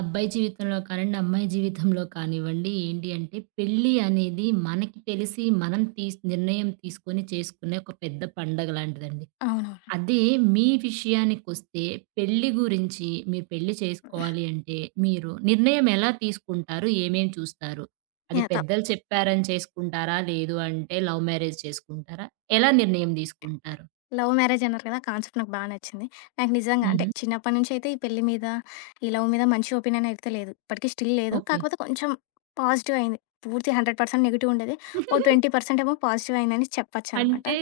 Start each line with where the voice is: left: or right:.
right: అబ్బాయి జీవితంలో కానివ్వండి, అమ్మాయి జీవితంలో కానివ్వండి ఏంటి అంటే పెళ్లి అనేది మనకి తెలిసి మనం నిర్ణయం తీసుకొని చేసుకునే ఒక పెద్ద పండగ లాంటిదండి.
left: అవునవును.
right: అదే మీ విషయానికొస్తే పెళ్లి గురించి మీరు పెళ్లి చేసుకోవాలి అంటే మీరు నిర్ణయం ఎలా తీసుకుంటారు? ఏమేం చూస్తారు? అది
left: యాహ్!
right: పెద్దలు చెప్పారని చేసుకుంటారా? లేదు అంటే లవ్ మ్యారేజ్ చేసుకుంటారా? ఎలా నిర్ణయం తీసుకుంటారు?
left: లవ్ మ్యారేజ్ అన్నారు కదా! ఆ కాన్సెప్ట్ నాకు బా నచ్చింది. నాకు నిజంగా అంటే
right: హుహు.
left: చిన్నప్పటి నుంచి అయితే ఈ పెళ్లి మీద, ఈ లవ్ మీద మంచి ఒపీనియన్ అయితే లేదు. ఇప్పటికి స్టిల్ లేదు. కాకపోతే కొంచెం పాజిటివ్ అయింది. పూర్తి 100% నెగెటివ్ ఉండేది. ఓ
right: ఓకే.
left: 20% ఏమో పాజిటివ్ అయిందని చెప్పొచ్చనమాట.
right: అంటే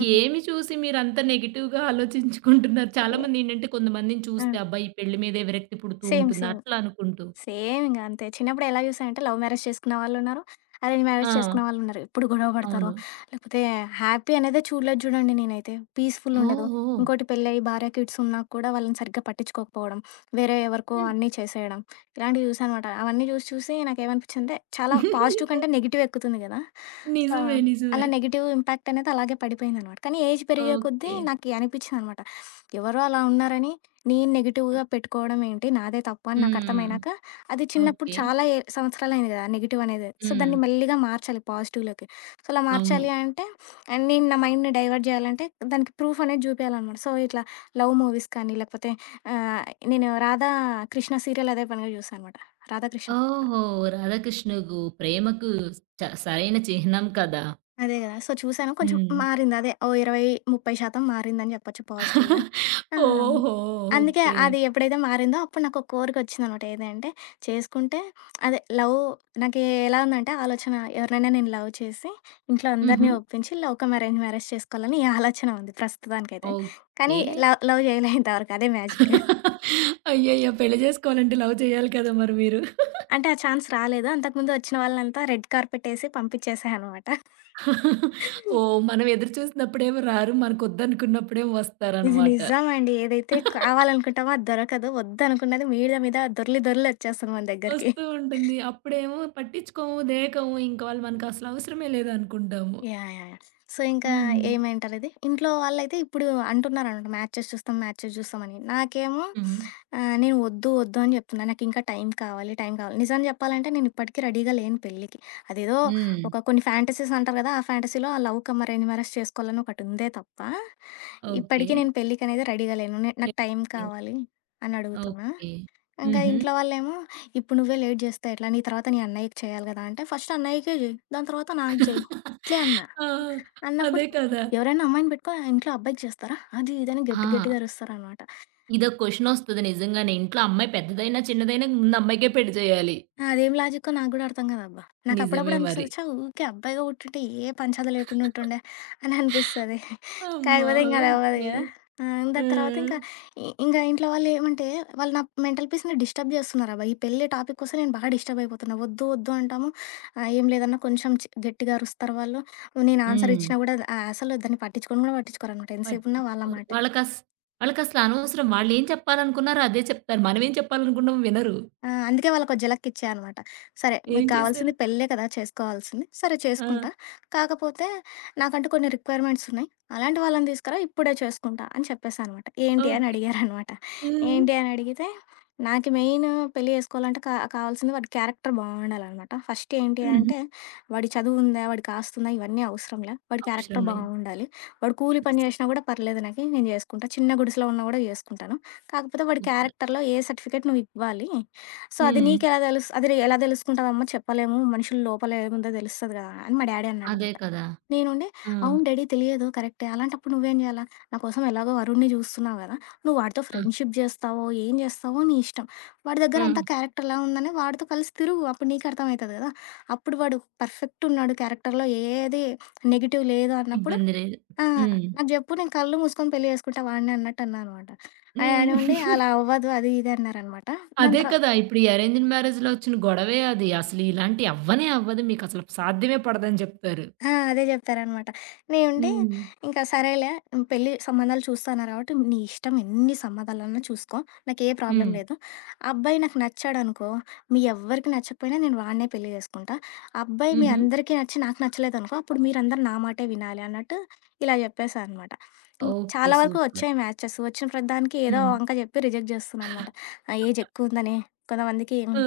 left: హ్మ్.
right: ఏమి చూసి మీరంత నెగెటివ్‌గా ఆలోచించుకుంటున్నారు?
left: యాహ్!
right: చాలామంది ఏంటంటే కొంతమందిని
left: ఆ!
right: చూస్తే అబ్బా! ఈ పెళ్లి మీదే విరక్తి పుడుతూ
left: సేమ్.
right: ఉంటుంది.
left: సేమ్.
right: అట్లా అనుకుంటూ.
left: సేమ్ ఇంగ అంతే. చిన్నప్పుడు ఎలా చూసానంటే లవ్ మ్యారేజ్ చేసుకున్న వాళ్ళున్నారు. అరేంజ్ మ్యారేజ్
right: ఆ!
left: చేసుకున్న వాళ్ళున్నారు. ఎప్పుడు గొడవ పడతారో,
right: అవును.
left: లేకపోతే హ్యాపీ అనేదే చూడలేదు చూడండి నేనైతే. పీస్‌ఫుల్ ఉండదు.
right: ఓహో!
left: ఇంకోటి పెళ్ళయి భార్య, కిడ్స్ ఉన్నా కూడా వాళ్ళని సరిగ్గా పట్టించుకోకపోవడం, వేరే ఎవరికో
right: హ్మ్.
left: అన్నీ చేసేయడం, ఇలాంటివి చూసానమాట. అవన్నీ చూసి చూసి నాకేమనిపించిందంటే చాలా పాజిటివ్ కంటే నెగెటివ్ ఎక్కుతుంది కదా! సో,
right: నిజమే. నిజమే.
left: అలా నెగెటివ్ ఇంపాక్ట్ అనేది అలాగే పడిపోయిందనమాట. కానీ ఏజ్ పెరిగే కొద్దీ
right: ఓకే.
left: నాకి అనిపించిందనమాట. ఎవరో అలా ఉన్నారని నేను నెగెటివ్‌గా పెట్టుకోవడం ఏంటి? నాదే తప్పు అని నాకు
right: హ్మ్.
left: అర్థమైనాక అది చిన్నప్పుడు
right: ఓకే.
left: చాలా ఏ సంవత్సరాలయింది గదా! నెగెటివ్ అనేది. సో,
right: హ్మ్.
left: దాన్ని మెల్లిగా మార్చాలి పాజిటివ్‌లోకి. సో, అలా
right: అవును.
left: మార్చాలి అంటే అండ్ నేను నా మైండ్‌ని డైవర్ట్ జేయాలంటే దానికి ప్రూఫ్ అనేది చూపియాలనమాట. సో, ఇట్లా లవ్ మూవీస్ కానీ లేకపోతే ఆహ్, నేను 'రాధా కృష్ణ' సీరియల్ అదే పనిగా చూసా అనమాట. 'రాధాకృష్ణ.'
right: ఓహో! రాధాకృష్ణకు ప్రేమకు సరైన చిహ్నం కదా!
left: అదే గదా! సో, చూసాను. కొంచెం
right: హ్మ్.
left: మారింది. అదే ఓ 20, 30% మారిందని జెప్పొచ్చు పాజిటివ్‌గా. ఆ!
right: ఓహో!
left: అందుకే
right: ఓకే.
left: అది ఎప్పుడైతే మారిందో అప్పుడు నాకో కోరికొచ్చిందనమాట. ఏదంటే చేసుకుంటే అదే లవ్ నాకు ఎలా ఉందంటే ఆలోచన ఎవరినైనా నేను లవ్ చేసి, ఇంట్లో
right: హుహు.
left: అందరిని ఒప్పించి లవ్ కమ్ అరేంజ్ మ్యారేజ్ చేసుకోవాలని ఈ ఆలోచన ఉంది ప్రస్తుతానికైతే.
right: ఓకే.
left: కానీ లవ్ లవ్ జేయలే ఇంతవరకు. అదే మ్యాజిక్.
right: అయ్యయ్యో! పెళ్లి జేసుకోవాలంటే లవ్ చేయాలి కదా! మరి మీరు.
left: అంటే ఆ ఛాన్స్ రాలేదు. అంతకుముందు వచ్చిన వాళ్ళనంతా రెడ్ కార్పెట్ ఏసి పంపించేసా అనమాట.
right: ఓహ్! మనం ఎదురు చూసినప్పుడేమో రారు. మనకొద్దనుకున్నప్పుడేమో
left: ఇది
right: వస్తారనమాట.
left: నిజమండి. ఏదైతే కావాలనుకుంటామో అది దొరకదు. వద్దనుకున్నది మీద మీద దొర్లి దొర్లి వచ్చేస్తది మన దగ్గరికి.
right: వస్తూ ఉంటుంది. అప్పుడేమో పట్టించుకోము, దేకము. ఇంక వాళ్ళు మనకసలు అవసరమే లేదనుకుంటాము.
left: యాహ్! యాహ్! యాహ్! సో, ఇంకా
right: హ్మ్.
left: ఏమంటారిది, ఇంట్లో వాళ్ళైతే ఇప్పుడు అంటున్నారనమాట మ్యాచెస్ చూస్తాం, మ్యాచెస్ చూస్తామని. నాకేమో
right: హుహు.
left: నేను వద్దు, వద్దు అని చెప్తున్నా. నాకింకా టైం కావాలి, టైం కావాలి. నిజం చెప్పాలంటే నేను ఇప్పటికి రెడీగా లేను పెళ్ళికి. అదేదో ఓకే.
right: హ్మ్.
left: ఒక కొన్ని ఫ్యాంటసీస్ అంటారు కదా! ఆ ఫ్యాంటసీలో ఆ లవ్ కమ్ అరేంజ్ మ్యారేజ్ చేసుకోవాలని ఒకటుందే తప్ప,
right: ఓకే.
left: ఇప్పటికి నేను పెళ్ళికనేది రెడీగా లేను. నాకు టైం
right: లేదండి.
left: కావాలి అని అడుగుతున్నా.
right: ఓకే.
left: ఇంకా
right: హుహు.
left: ఇంట్లో వాళ్ళేమో, "ఇప్పుడు నువ్వే లేట్ జేస్తే ఎట్లా? నీ తర్వాత నీ అన్నయ్యకి చేయాలి గదా!" అంటే, "ఫస్ట్ అన్నయ్యకే జెయి. దాని తర్వాత నాకు జెయి." ఇట్లే అన్నా.
right: ఆ! అదే
left: అన్నప్పుడు
right: కదా!
left: ఎవరైనా అమ్మాయిని పెట్టుకొని ఆ ఇంట్లో అబ్బాయికి చేస్తారా? అది, ఇది అని గట్టి గట్టిగా
right: ఆ!
left: అరుస్తారనమాట.
right: ఇదో క్వెషనొస్తది నిజంగానే. ఇంట్లో అమ్మాయి పెద్దదైనా, చిన్నదైనా ముందు అమ్మాయికే పెళ్లి చేయాలి.
left: అదేం లాజిక్కో నాకు గూడా అర్థం కాదబ్బా!
right: నిజమే
left: నాకప్పుడప్పుడు
right: మరి.
left: అనిపిస్తది, ఛా! ఊకే అబ్బాయిగా పుట్టుంటే ఏ పంచాలు లేకుండా ఉంటుండే అని అనిపిస్తది.
right: అమ్మా!
left: కాకపోతే ఇంక అది అవ్వదు
right: ఓకే.
left: గదా! ఆ! దాని తర్వాత
right: హ్మ్.
left: ఇంకా ఇంగా ఇంట్లో వాళ్ళేమంటే, వాళ్ళు నా మెంటల్ పీస్‌ని డిస్టర్బ్ చేస్తున్నారబ్బా! ఈ పెళ్లి టాపిక్ కోసం నేను బాగా డిస్టర్బ్ అయిపోతున్నా. వద్దు, వద్దు అంటాము. ఏం లేదన్నా కొంచెం గట్టిగా అరుస్తారు వాళ్ళు. నేను ఆన్సర్
right: హ్మ్.
left: ఇచ్చినా గూడా అసలు దాన్ని పట్టించుకొని గూడా పట్టించుకోరనమాట. ఎంతసేపున్నా వాళ్ళ
right: పట్టించుకోరు.
left: మాటే.
right: వాళ్ళకసల అనవసరం. వాళ్ళేం చెప్పాలనుకున్నారో అదే చెప్తారు. మనమేం చెప్పాలనుకున్నామో వినరు.
left: ఆ! అందుకే వాళ్ళకో ఝలకిచ్చా అనమాట. సరే
right: ఏం
left: మీకు
right: చేశారు?
left: కావాల్సింది పెళ్ళే కదా! చేసుకోవాల్సింది. సరే
right: ఆ!
left: చేసుకుంటా. కాకపోతే నాకంటూ కొన్ని రిక్వైర్మెంట్స్ ఉన్నాయి. అలాంటి వాళ్ళని తీసుకురా ఇప్పుడే చేసుకుంటా అని చెప్పేసా అనమాట. ఏంటి అని
right: ఓకే.
left: అడిగారనమాట.
right: హ్మ్.
left: ఏంటి అని అడిగితే నాకు మెయిన్ పెళ్లి చేసుకోవాలంటే కావాల్సింది వాడి క్యారెక్టర్ బావుండాలనమాట. ఫస్ట్ ఏంటి
right: హుహు.
left: అంటే వాడి చదువుందా? వాడికి ఆస్తుందా? ఇవన్నీ అవసరంలే. వాడి
right: అవసరం
left: క్యారెక్టర్
right: లేదు.
left: బావుండాలి. వాడు కూలి
right: యెస్.
left: పని చేసినా గూడా పర్లేదు నాకి. నేను జేసుకుంటా. చిన్న గుడిసెలో ఉన్నా గూడా జేసుకుంటాను. కాకపోతే వాడి
right: సూపర్.
left: క్యారెక్టర్‌లో ఏ సర్టిఫికేట్ నువ్వు ఇవ్వాలి సో అది
right: హ్మ్.
left: నీకెలా తెలుసు అది ఎలా తెలుసుకుంటావమ్మ చెప్పలేము. మనుషుల లోపల ఏముందో తెలుస్తది గదా! అని మా డ్యాడీ
right: అదే
left: అన్నాడనమాట.
right: కదా!
left: నేనుండి
right: ఆ!
left: అవును డ్యాడీ తెలియదు కరెక్టే. అలాంటప్పుడు నువ్వేం జేయాలా? నా కోసం ఎలాగో వరుణ్‌ని జూస్తున్నావు గదా! నువ్వు వాడితో
right: ఆ!
left: ఫ్రెండ్‌షిప్ జేస్తావో, ఏం జేస్తావో నీ ఇష్టం. వాడి దగ్గర
right: హ్మ్.
left: అంతా క్యారెక్టర్‌లా ఉందని వాడితో కలిసి తిరుగు. అప్పుడు నీకు అర్థమైతది గదా! అప్పుడు వాడు పర్ఫెక్ట్ ఉన్నాడు క్యారెక్టర్‌లో ఏది నెగెటివ్ లేదు అన్నప్పుడు
right: ఇబ్బంది లేదు.
left: ఆ!
right: హ్మ్.
left: నాకు జెప్పు నేను కళ్ళు మూసుకొని పెళ్లి జేసుకుంటా వాడిని అన్నట్టు అన్నా అనమాట. ఆయన
right: హ్మ్.
left: ఉండి అలా అవ్వదు అది ఇది అన్నారనమాట. దాని
right: అదే
left: తర్వాత
right: కదా! ఇప్పుడు ఈ అరేంజ్డ్ మ్యారేజ్‌లో వచ్చిన గొడవే అది. అసలు ఇలాంటియి అవ్వనే అవ్వదు. మీకసలు సాధ్యమే పడదని చెప్తారు.
left: ఆ! అదే జెప్తారనమాట. నేనుండి
right: హ్మ్.
left: ఇంకా సరేలే పెళ్లి సంబంధాలు చూస్తున్నారు కాబట్టి నీ ఇష్టం ఎన్ని సంబంధాలన్నా చూసుకో. నాకే ప్రాబ్లమ్
right: హ్మ్.
left: లేదు. ఆ అబ్బాయి నాకు నచ్చాడనుకో, మీ ఎవ్వరికి నచ్చకపోయినా నేను వాడినే పెళ్లి జేసుకుంటా. ఆ అబ్బాయి మీ
right: హుహు.
left: అందరికీ నచ్చి నాకు నచ్చలేదనుకో, అప్పుడు మీరందరూ నా మాటే వినాలి అన్నట్టు ఇలా జెప్పేసా అనమాట. హ్మ్.
right: ఓకే.
left: చాలా వరకు
right: సూపర్.
left: వచ్చాయి మ్యాచెస్. వచ్చిన ప్రతిదానికి ఏదో
right: హ్మ్.
left: వంక జెప్పి రిజెక్ట్ జేస్తున్నా అనమాట. ఆ ఏజ్ ఎక్కువుందని, కొంతమందికి
right: ఆ!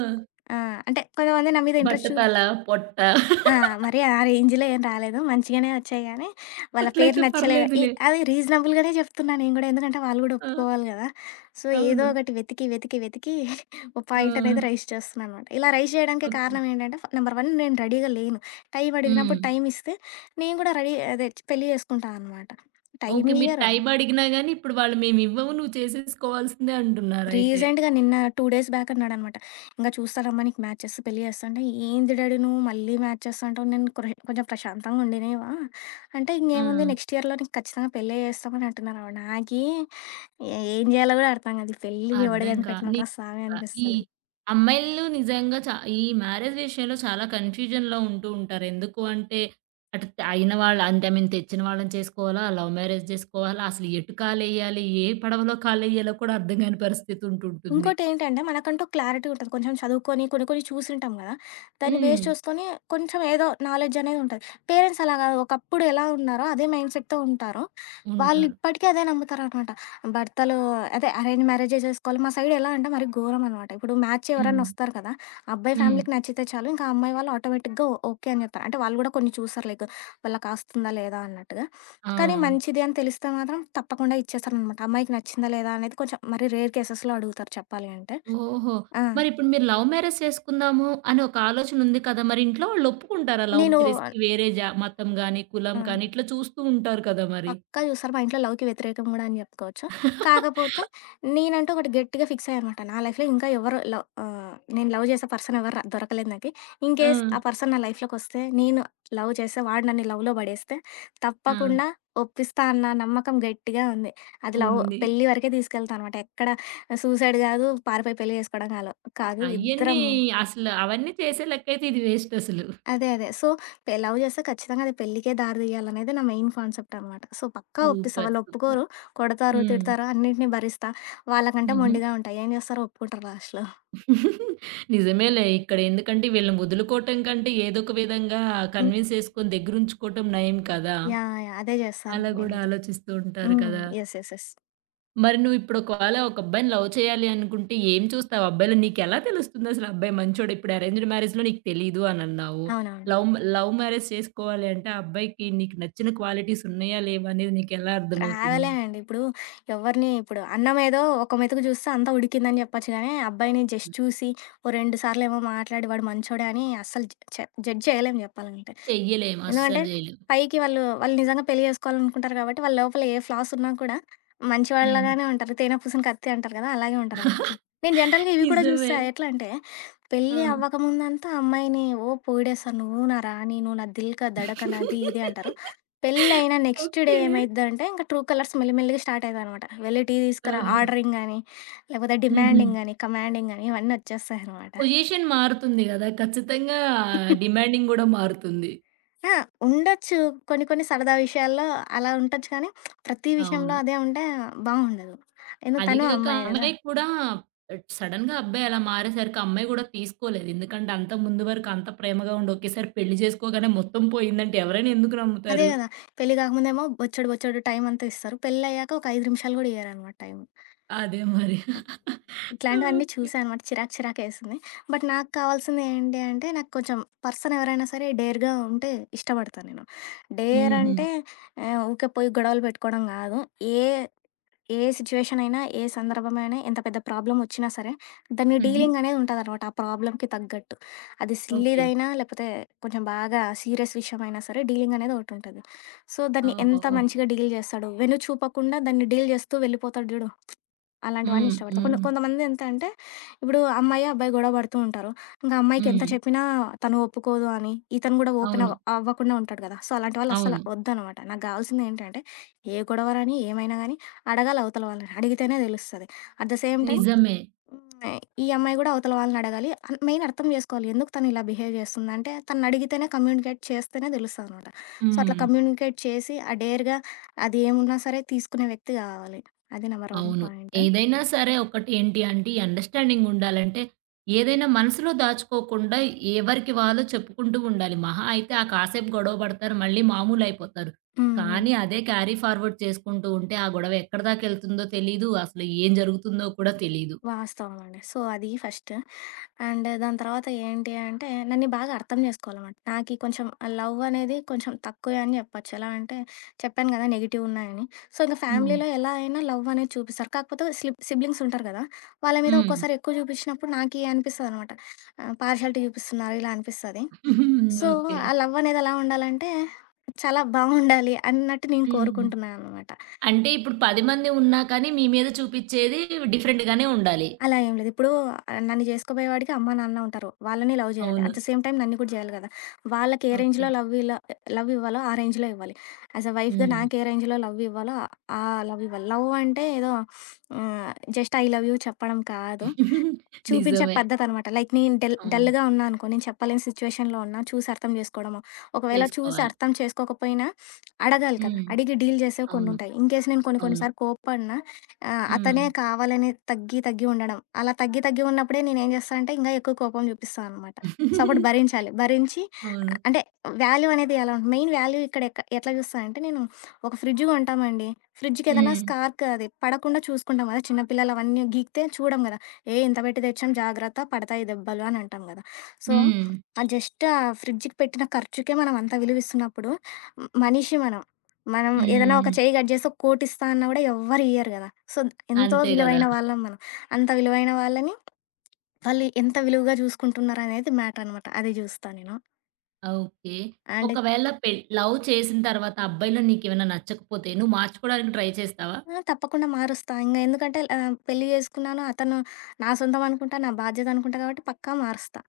left: ఆ! అంటే కొంతమంది నా మీద ఇంట్రెస్ట్ చూ
right: బట్టతల, పొట్ట
left: ఆ! మరి ఆ రేంజ్‌లో ఏం రాలేదు. మంచిగానే వచ్చాయి గానీ, వాళ్ళ పేరు
right: అట్లయితే
left: నచ్చలేదు. ఎ
right: పర్లేదులే.
left: అది రీజనబుల్‌గానే చెప్తున్నా నేను గూడా. ఎందుకంటే వాళ్ళు గూడా
right: ఆ!
left: ఒప్పుకోవాలి గదా! సో, ఏదో
right: అవును.
left: ఒకటి వెతికి, వెతికి, వెతికి ఓ
right: ఆ!
left: పాయింట్ అనేది రైజ్ చేస్తున్నా అనమాట. ఇలా రైజ్ చేయడానికి
right: ఓకే.
left: కారణం ఏంటంటే, నంబర్ 1 నేను రెడీగా లేను. టైం
right: హ్మ్.
left: అడిగినప్పుడు టైం ఇస్తే, నేను గూడా రెడీ అదే పెళ్లి చేసుకుంటా అనమాట. Time
right: okay. మీరు
left: ఇయ్యరు.
right: టైమ్ అడిగినా గాని ఇప్పుడు వాళ్ళు మేమివ్వము నువ్వు చేసేసుకోవాల్సిందే అంటున్నారయితే.
left: రీసెంట్‌గా నిన్న 2 డేస్ బ్యాక్ అన్నాడనమాట. "ఇంగా చూస్తానమ్మా నీకు మ్యాచెస్ పెళ్లి చేస్తా" అంటే, "ఏంది డాడీ నువ్వు మళ్ళీ మ్యాచెస్ అంటావు? నేను కొంచెం ప్రశాంతంగా ఉండనివ్వా?" అంటే,
right: ఆ!
left: "ఇంకేముంది నెక్స్ట్ ఇయర్‌లో నీకు ఖచ్చితంగా పెళ్ళే చేస్తాం" అని అంటున్నారనమాట. నాకీ ఏం జేయాలో గూడా అర్థం గాదు. ఈ పెళ్లి ఎవడు
right: అర్థం కా
left: కనిపెట్టినాడురా స్వామి
right: నిజంగా. ఈ
left: అనిపిస్తది.
right: అమ్మాయిలు నిజంగా ఈ మ్యారేజ్ విషయంలో చాలా కన్‌ఫ్యూజన్‌లో ఉంటూ ఉంటారు. ఎందుకు అంటే, అటు అయిన వాళ్ళు అంటే ఐ మీన్ తెచ్చిన వాళ్ళని చేసుకోవాలా? లవ్ మ్యారేజ్ చేసుకోవాలా? అసలు ఎటు కాలెయ్యాలి? ఏ పడవలో కాలెయ్యాలో కూడా అర్థం కాని పరిస్థితి ఉంటుంటుంది.
left: ఇంకోటేంటంటే మనకంటూ క్లారిటీ ఉంటది. కొంచెం చదువుకొని కొన్ని కొన్ని చూసుంటాం గదా! దాన్ని బేస్
right: హ్మ్.
left: చేసుకొని కొంచెం ఏదో నాలెడ్జ్ అనేదుంటది. పేరెంట్స్ అలా గాదు. ఒకప్పుడు ఎలా ఉన్నారో అదే మైండ్‌సెట్‌తో ఉంటారు. వాళ్ళు
right: ఉంటారు.
left: ఇప్పటికి అదే నమ్ముతారనమాట. భర్తలు అదే అరేంజ్ మ్యారేజే జేసుకోవాలి. మా సైడ్ ఎలా అంటే మరీ ఘోరమనమాట. ఇప్పుడు మ్యాచ్ ఎవరన్నా
right: హ్మ్.
left: వస్తారు కదా! అబ్బాయి
right: హ్మ్.
left: ఫ్యామిలీకి నచ్చితే చాలు. ఇంకా అమ్మాయి వాళ్ళు ఆటోమేటిక్‌గా ఓకే అని జెప్తారు. అంటే వాళ్ళు గూడా కొన్ని చూస్తారు లైక్ వాళ్ళకి ఆస్తుందా లేదా అన్నట్టుగా.
right: ఆ!
left: కానీ మంచిది అని తెలిస్తే మాత్రం తప్పకుండా ఇచ్చేస్తారనమాట. అమ్మాయికి నచ్చిందా లేదా అనేది కొంచెం మరి రేర్ కేసెస్‌లో అడుగుతారు చెప్పాలి అంటే.
right: ఓహో!
left: ఆ!
right: మరిప్పుడు మీరు లవ్ మ్యారేజ్ చేసుకుందాము అని ఒక ఆలోచన ఉంది కదా! మరి ఇంట్లో వాళ్ళు ఒప్పుకుంటారా లవ్
left: నేను
right: మ్యారేజ్‌కి? వేరే మతం గాని, కులం
left: ఆ!
right: కానీ ఇట్లా చూస్తూ ఉంటారు కదా మరి.
left: పక్కా చూస్తారు. మా ఇంట్లో లవ్‌కి వ్యతిరేకం గూడా అని జెప్పుకోవచ్చు. కాకపోతే నేనంటూ ఒకటి గట్టిగా ఫిక్స్ అయ్యా అనమాట. నా లైఫ్‌లో ఇంకా ఎవరు లవ్ నేను లవ్ చేసే పర్సన్ ఎవరు దొరకలేదు నాకి. ఇన్
right: ఆ!
left: కేస్ ఆ పర్సన్ నా లైఫ్‌లోకొస్తే, నేను లవ్ చేస్తే, వాడు నన్ను లవ్‌లో పడేస్తే
right: ఆ!
left: తప్పకుండా ఒప్పిస్తా అన్న నమ్మకం గట్టిగా ఉంది. అది లవ్
right: ఉంది.
left: పెళ్లి వరకే తీసుకెళ్తా అనమాట. ఎక్కడ సూసైడ్ గాదు, పారిపోయి పెళ్లి చేసుకోవడం కాలో కాదు.
right: అయన్నీ
left: ఇద్దరం
right: అసలు అవన్నీ చేసే లెక్కైతే ఇది వేస్ట్ అసలు.
left: అదే. అదే. సో, లవ్ చేస్తే ఖచ్చితంగా అది పెళ్ళికే దారి తీయాలనేది నా మెయిన్ కాన్సెప్ట్ అనమాట. సో, పక్కా ఒప్పిస్తా.
right: సూపర్.
left: వాళ్ళు
right: సూపర్.
left: ఒప్పుకోరు, కొడతారు,
right: హ్మ్.
left: తిడతారు అన్నిటిని భరిస్తా. వాళ్ళకంటే
right: హుహు.
left: మొండిగా ఉంటా. ఏం చేస్తారో ఒప్పుకుంటారు లాస్ట్‌లో.
right: నిజమేలే. ఇక్కడ ఎందుకంటే వీళ్ళని వదులుకోవటం కంటే ఏదో ఒక విధంగా
left: హ్మ్.
right: కన్విన్స్ చేసుకొని దగ్గరుంచుకోవటం నయం కదా!
left: యాహ్! యాహ్! అదే చేస్తాను
right: అలా గూడా
left: నేనైతే.
right: ఆలోచిస్తూ ఉంటారు
left: హ్మ్.
right: కదా!
left: యెస్. యెస్. యెస్.
right: మరి నువ్విప్పుడు ఒకవేళ ఒక అబ్బాయిని లవ్ చేయాలి అనుకుంటే ఏం చూస్తావు? అబ్బాయిలో నీకెలా తెలుస్తుందసలు అబ్బాయి మంచోడు? ఇప్పుడు అరేంజ్డ్ మ్యారేజ్‌లో నీకు తెలీదు అనన్నావు.
left: అవునవును.
right: లవ్ లవ్ మ్యారేజ్ చేసుకోవాలి అంటే ఆ అబ్బాయికి నీకు నచ్చిన క్వాలిటీస్ ఉన్నాయా? లేవా? అనేది నీకెలా అర్థమవుతుంది?
left: ట్రావెలే అండి. ఇప్పుడు ఎవరిని ఇప్పుడు అన్నమేదో ఒక మెతుకు చూస్తే అంతా ఉడికిందని చెప్పొచ్చు గానీ, అబ్బాయిని జస్ట్
right: హ్మ్.
left: చూసి, ఓ 2 సార్లేమో మాట్లాడి వాడు మంచోడే అని అస్సలు జ చె జడ్జ్ చేయలేం చెప్పాలంటే.
right: చెయ్యలేము.
left: ఎందుకంటే
right: అస్సలు జేయలేం.
left: పైకి వాళ్ళు వాళ్ళు నిజంగా పెళ్లి చేసుకోవాలనుకుంటారు కాబట్టి, వాళ్ళ లోపల ఏ ఫ్లాస్ ఉన్నా కూడా
right: హ్మ్.
left: మంచివాళ్ళలాగానే ఉంటారు. తేనె పూసని కత్తి అంటారు కదా! అలాగే ఉంటారనమాట. నేను జనరల్‌గా ఇవి కూడా
right: నిజమే.
left: చూస్తా. ఎట్లా అంటే,
right: ఆ!
left: పెళ్లి అవ్వకముందంతా అమ్మాయిని "ఓ పోయిడేసా నువ్వు నా రాణి, నువ్వు నా దిల్ కా ధడకన్" అది ఇది అంటారు. పెళ్లయిన నెక్స్ట్ డే
right: ఓకే.
left: ఏమైద్దంటే, ఇంక ట్రూ కలర్స్ మెల్లిమెల్లిగా స్టార్ట్ అయితయనమాట. "వెళ్లి టీ తీసుకురా"
right: ఓహో!
left: ఆర్డరింగ్ అని, లేకపోతే
right: హుహు.
left: డిమాండింగ్ అని, కమాండింగ్ అని ఇవన్నీ వచ్చేస్తాయనమాట.
right: పొజిషన్ మారుతుంది గదా! ఖచ్చితంగా డిమాండింగ్ గూడా మారుతుంది.
left: ఆ! ఉండొచ్చు. కొన్ని కొన్ని సరదా విషయాల్లో అలా ఉండొచ్చు కానీ, ప్రతి విషయంలో
right: అవును.
left: అదే ఉంటే బావుండదు. ఎందుకు
right: అది
left: తను
right: గాక
left: అమ్మాయే గదా!
right: అమ్మాయి కూడా సడెన్‌గా అబ్బాయి అలా మారేసరికి అమ్మాయి గూడా తీసుకోలేదు. ఎందుకంటే అంత ముందు వరకు అంత ప్రేమగా ఉండి ఒకేసారి పెళ్లి చేసుకోగానే మొత్తం పోయిందంటే ఎవరైనా ఎందుకు
left: అదే
right: నమ్ముతారు?
left: గదా! పెళ్లి గాకముందేమో బొచ్చెడు బొచ్చెడు టైం అంతా ఇస్తారు. పెళ్లయ్యాక ఒక 5 నిమిషాలు గూడా ఇయ్యరనమాట టైం.
right: అదే మరి.
left: ఇట్లాంటివన్నీ
right: ఓకే.
left: చూసా అనమాట. చిరాకు చిరాకేసింది. బట్ నాకు కావాల్సింది ఏంటి అంటే, నాకు కొంచెం పర్సన్ ఎవరైనా సరే డేర్‌గా ఉంటే ఇష్టపడతా నేను. డేర్
right: హుహు.
left: అంటే ఊకే పోయి గొడవలు పెట్టుకోవడం గాదు. ఏ ఏ సిచ్యువేషన్ అయినా, ఏ సందర్భమైనా, ఎంత పెద్ద ప్రాబ్లమొచ్చినా సరే, దాన్ని
right: హుహు.
left: డీలింగ్ అనేది ఉంటదనమాట. ఆ ప్రాబ్లమ్‌కి తగ్గట్టు. అది
right: ఓకే.
left: సిల్లీదైనా, లేకపోతే కొంచెం బాగా సీరియస్ విషయమైనా సరే, డీలింగ్ అనేది ఒకటుంటది. సో, దాన్ని
right: ఓహో!
left: ఎంత
right: ఓహ్!
left: మంచిగా డీల్ చేస్తాడు, వెన్ను చూపకుండా దాన్ని డీల్ చేస్తూ వెళ్ళిపోతాడు చూడు అలాంటివన్నీ
right: హ్మ్.
left: ఇష్టపడతా. కొంత
right: హ్మ్.
left: కొంతమంది ఎంత అంటే, ఇప్పుడు అమ్మాయి, అబ్బాయి గొడవ పడుతూ ఉంటారు. ఇంక అమ్మాయికి ఎంత
right: హ్మ్.
left: చెప్పినా తను ఒప్పుకోదు అని, ఇతను కూడా ఓపెన్
right: అవును.
left: అవ్వకుండా ఉంటాడు కదా! సో, అలాంటి వాళ్ళు అస్సలు
right: అవును.
left: వద్దనమాట. నాకు కావాల్సింది ఏంటంటే, ఏ గొడవ రాని, ఏమైనా గానీ అడగాలి అవతల వాళ్ళని. అడిగితేనే తెలుస్తది. అట్ ద సేమ్ టైమ్
right: నిజమే.
left: హ్మ్. ఈ అమ్మాయి కూడా అవతల వాళ్ళని అడగాలి. మెయిన్ అర్థం చేసుకోవాలి. ఎందుకు తను ఇలా బిహేవ్ చేస్తుందంటే, తననడిగితేనే కమ్యూనికేట్ చేస్తేనే తెలుస్తదనమాట. సో, అట్లా
right: హ్మ్.
left: కమ్యూనికేట్ చేసి, ఆ డేర్‌గా అది ఏమున్నా సరే తీసుకునే వ్యక్తి కావాలి. అది నంబర్ 1
right: అవును.
left: పాయింట్.
right: ఏదైనా సరే ఒకటి ఏంటి అంటే, ఈ అండర్‌స్టాండింగ్ ఉండాలంటే, ఏదైనా మనసులో దాచుకోకుండా ఎవరికి వాళ్ళు చెప్పుకుంటూ ఉండాలి. మహా అయితే ఆ కాసేపు గొడవ పడతారు. మళ్ళీ మామూలయిపోతారు.
left: హ్మ్.
right: కానీ అదే క్యారీ ఫార్వర్డ్ చేసుకుంటూ ఉంటే, ఆ గొడవ ఎక్కడి దాకెళ్తుందో తెలీదు. అసలు ఏం జరుగుతుందో కూడా తెలీదు.
left: వాస్తవం అండి. సో, అది ఫస్ట్. అండ్ దాని తర్వాత ఏంటి అంటే, నన్ను బాగా అర్థం చేసుకోవాలన్నమాట. నాకీ కొంచెం లవ్ అనేది కొంచెం తక్కువే అని చెప్పొచ్చు. ఎలా అంటే, చెప్పాను కదా! నెగెటివ్ ఉన్నాయని. సో, ఇంక
right: హ్మ్.
left: ఫ్యామిలీలో ఎలా అయినా లవ్ అనేది చూపిస్తారు. కాకపోతే సిబ్లింగ్స్ ఉంటారు కదా! వాళ్ళ మీద
right: హ్మ్.
left: ఒక్కోసారి ఎక్కువ చూపించినప్పుడు నాకీ అనిపిస్తదనమాట. పార్షియాలిటీ చూపిస్తున్నారు ఇలా అనిపిస్తది. So,
right: okay.
left: ఆ లవ్ అనేది ఎలా ఉండాలంటే, చాలా బావుండాలి అన్నట్టు నేను
right: హ్మ్.
left: కోరుకుంటున్నాననమాట.
right: అంటే ఇప్పుడు 10 మంది ఉన్నా కానీ, మీ మీద చూపిచ్చేది డిఫరెంట్‌గానే ఉండాలి.
left: అలా ఏం లేదు. ఇప్పుడు ఆ, నన్ను జేసుకోబోయేవాడికి అమ్మా, నాన్న ఉంటారు. వాళ్ళని లవ్ జేయాలి.
right: అవును.
left: అట్ ద సేమ్ టైమ్ నన్ను కూడా జేయాలి గదా! వాళ్ళకి ఏ
right: ఓకే.
left: రేంజ్‌లో లవ్ ఇలా లవ్ ఇవ్వాలో ఆ రేంజ్‌లో ఇవ్వాలి. యాస్ ఎ వైఫ్‌గా
right: హ్మ్.
left: నాకు ఏ రేంజ్‌లో లవ్ ఇవ్వాలో ఆ ఆ లవ్ ఇవ్వాలి. లవ్ అంటే ఏదో ఆహ్, జస్ట్ ఐ లవ్ యూ చెప్పడం కాదు. చూపించే
right: నిజమే.
left: పద్ధతనమాట. లైక్ నేను డల్
right: అవును.
left: డల్‌గా ఉన్నా అనుకో, నేను చెప్పలేని సిచ్యుయేషన్‌లో ఉన్నా చూసి అర్థం జేసుకోవడమో, ఒకవేళ చూసి
right: చేసుకోవాలి.
left: అర్థం చేసుకోకపోయినా అడగాలి కదా!
right: హ్మ్.
left: అడిగి డీల్ జేసేవి
right: అవును.
left: కొన్నుంటాయి. ఇన్‌కేస్ నేను కొన్ని కొన్ని
right: అవును.
left: సార్లు కోప్పడిన ఆ!
right: హ్మ్.
left: అతనే కావాలని తగ్గి తగ్గి ఉండడం. అలా తగ్గి తగ్గి ఉన్నప్పుడే నేనేం చేస్తా అంటే ఇంకా ఎక్కువ కోపం చూపిస్తా అనమాట. సో, అప్పుడు భరించాలి. భరించి ఆ,
right: అవును.
left: అంటే వాల్యూ అనేది ఎలా మెయిన్ వాల్యూ ఇక్కడ ఎట్లా చూస్తా అంటే నేను ఒక ఫ్రిడ్జ్ కొంటామండి. ఫ్రిడ్జ్‌కి ఏదైనా
right: హ్మ్.
left: స్కార్క్ అది పడకుండా చూసుకుంటాం కదా! చిన్న పిల్లలు అవన్నీ గీకితే చూడం కదా! "ఏయ్! ఇంత పెట్టి తెచ్చాం జాగ్రత్త పడతాయి దెబ్బలు" అని అంటాం కదా! సో,
right: హ్మ్.
left: ఆ జస్ట్ ఆ ఫ్రిడ్జ్‌కి పెట్టిన ఖర్చుకే మనం అంత విలువిస్తున్నప్పుడు మనిషి మనం. మనం ఏదైనా ఒక
right: హ్మ్.
left: చెయ్యి కట్ చేసి ఒక కోటిస్తా అన్నా గూడా ఎవ్వరు ఇయ్యరు గదా! సో, ఎంతో
right: అంతే గదా!
left: విలువైన వాళ్ళం మనం. అంత విలువైన వాళ్ళని వాళ్ళు ఎంత విలువగా చూసుకుంటున్నారనేది మ్యాటరనమాట. అది జూస్తా నేను.
right: ఓకే.
left: అండ్
right: ఒకవేళ లవ్ చేసిన తర్వాత అబ్బాయిలో నీకేమైనా నచ్చకపోతే నువ్వు మార్చుకోవడానికి ట్రై చేస్తావా?
left: ఆ! తప్పకుండా మారుస్తా. ఇంగ ఎందుకంటే పెళ్లి జేసుకున్నాను. అతను నా సొంతం అనుకుంటా, నా బాధ్యత అనుకుంటా కాబట్టి పక్కా మారుస్తా.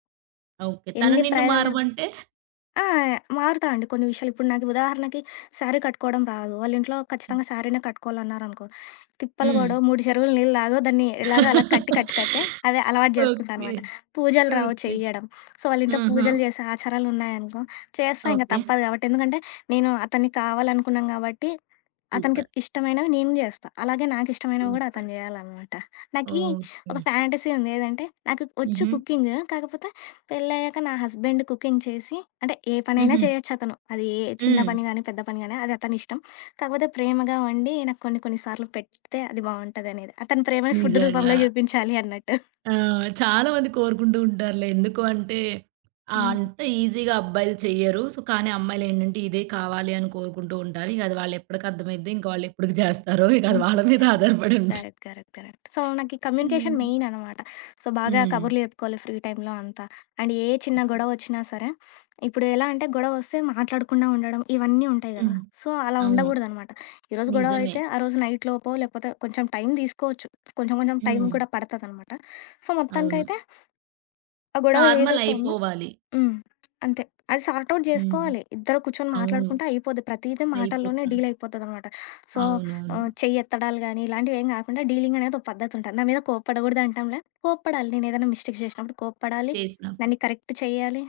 right: ఓకే. తను
left: ఎన్ని
right: నిన్ను
left: ప్రయోగాలు
right: మారమంటే?
left: ఆ! మారుతా అండి కొన్ని విషయాలు. ఇప్పుడు నాకు ఉదాహరణకి శారీ కట్టుకోవడం రాదు. వాళ్ళ ఇంట్లో ఖచ్చితంగా శారీనే కట్టుకోవాలన్నారనుకో, తిప్పలు
right: హ్మ్.
left: పడో, 3 చెరువులు నీళ్ళు తాగో, దాన్ని ఎలాగో అలా కట్టి కట్టి కట్టే అదే అలవాటు చేసుకుంటా
right: ఓకే.
left: అనమాట. పూజలు రావు
right: ఓకే.
left: చెయ్యడం. సో, వాళ్ళ ఇంట్లో
right: ఆహా!
left: పూజలు చేసే ఆచారాలున్నాయనుకో, చేస్తా ఇంక
right: ఓకే.
left: తప్పదు కాబట్టి. ఎందుకంటే నేను అతన్ని కావాలనుకున్నాను కాబట్టి, అతనికి
right: సూపర్.
left: ఇష్టమైనవి నేను చేస్తా. అలాగే నాకిష్టమైనవి కూడా
right: సూపర్.
left: అతను చేయాలనమాట. నాకీ ఒక
right: ఓకే.
left: ఫ్యాంటసీ ఉంది. ఏదంటే నాకు వచ్చు
right: హుహు.
left: కుకింగ్. కాకపోతే పెళ్ళయ్యాక నా హస్బెండ్ కుకింగ్ చేసి అంటే ఏ పనైనా
right: హుహు.
left: చేయొచ్చతను. అది ఏ చిన్న
right: హ్మ్.
left: పని గాని, పెద్ద పని గాని అది అతనిష్టం. కాకపోతే ప్రేమగా వండి నాకు కొన్ని కొన్ని సార్లు పెడితే అది బావుంటదనేది. అతని ప్రేమని ఫుడ్
right: నిజంగా.
left: రూపంలో చూపించాలి అన్నట్టు.
right: ఆ! చాలా మంది కోరుకుంటూ ఉంటారులే. ఎందుకు అంటే ఆహ్,
left: హ్మ్.
right: అంత ఈజీగా అబ్బాయిలు చెయ్యరు. సో, కానీ అమ్మాయిలేంటంటే ఇదే కావాలి అని కోరుకుంటూ ఉంటారు. ఇక అది వాళ్ళెప్పటికి అర్థమైద్ది. ఇంక వాళ్ళెప్పటికి జేస్తారో ఇక అది
left: హ్మ్.
right: వాళ్ళ మీద
left: యాహ్!
right: ఆధారపడి ఉంటుంది.
left: కరెక్ట్. కరెక్ట్. కరెక్ట్. సో, నాకీ కమ్యూనికేషన్
right: హ్మ్.
left: మెయిన్ అనమాట. సో, బాగా
right: హ్మ్.
left: కబుర్లు చెప్పుకోవాలి ఫ్రీ టైమ్‌లో అంతా. అండ్ ఏ చిన్న
right: సూపర్.
left: గొడవొచ్చినా సరే, ఇప్పుడు ఎలా అంటే గొడవొస్తే మాట్లాడకుండా ఉండడం ఇవన్నీ ఉంటాయి గదా!
right: హ్మ్.
left: సో, అలా
right: అవును.
left: ఉండగూడదనమాట. ఈరోజు
right: నిజమే.
left: గొడవైతే ఆ రోజు నైట్ లోపో లేకపోతే కొంచెం టైం తీసుకోవచ్చు. కొంచెం కొంచెం టైం
right: హ్మ్.
left: కూడా పడతదనమాట. సో,
right: అవును.
left: మొత్తానికైతే ఆ గొడవ
right: నార్మల్
left: ఏదైతే ఉందో
right: అయిపోవాలి.
left: హ్మ్. అంతే. అది సార్ట్ ఔట్
right: హ్మ్.
left: జేసుకోవాలి. ఇద్దరు కూర్చొని
right: అవును.
left: మాట్లాడుకుంటే అయిపోద్ది. ప్రతీది మాటల్లోనే
right: అయిపోతుంది.
left: డీల్ అయిపోతదనమాట. సో,
right: అవునవును.
left: చెయ్యెత్తడాలు గానీ, ఇలాంటివేం గాకుండా డీలింగ్ అనేది ఒక పద్ధతుంటది. నా మీద కోప్పడగూడదు అంటాంలే. కోప్పడాలి. నేనేదైనా మిస్టేక్ జేసినప్పుడు కోప్పడాలి,
right: చేసినప్పుడు.
left: దాన్ని కరెక్ట్ చెయ్యాలి,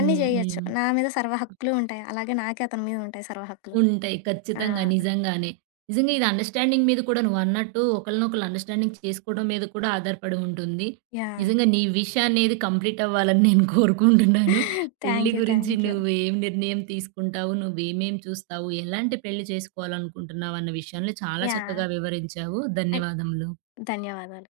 left: అన్నీ జెయ్యొచ్చు.
right: హ్మ్.
left: నా మీద సర్వ హక్కులు ఉంటాయి. అలాగే నాకే అతని మీద ఉంటాయి సర్వ హక్కులు.
right: ఉంటాయి.
left: ఆ!
right: ఖచ్చితంగా. నిజంగానే. నిజంగా ఇది అండర్‌స్టాండింగ్ మీద కూడా నువ్వన్నట్టు ఒకళ్ళనొకళ్ళు అండర్‌స్టాండింగ్ చేసుకోవడం మీద కూడా ఆధారపడి ఉంటుంది.
left: యాహ్!
right: నిజంగా నీ విష్ అనేది కంప్లీట్ అవ్వాలని నేను కోరుకుంటున్నాను. పెళ్లి
left: థ్యాంక్ యూ.
right: గురించి
left: థ్యాంక్ యూ.
right: నువ్వేం నిర్ణయం తీసుకుంటావు? నువ్వేమేం చూస్తావు? ఎలాంటి పెళ్లి చేసుకోవాలనుకుంటున్నావు? అన్న విషయాన్ని చాలా
left: యాహ్!
right: చక్కగా వివరించావు.
left: అండ్
right: ధన్యవాదములు.
left: ధన్యవాదాలు.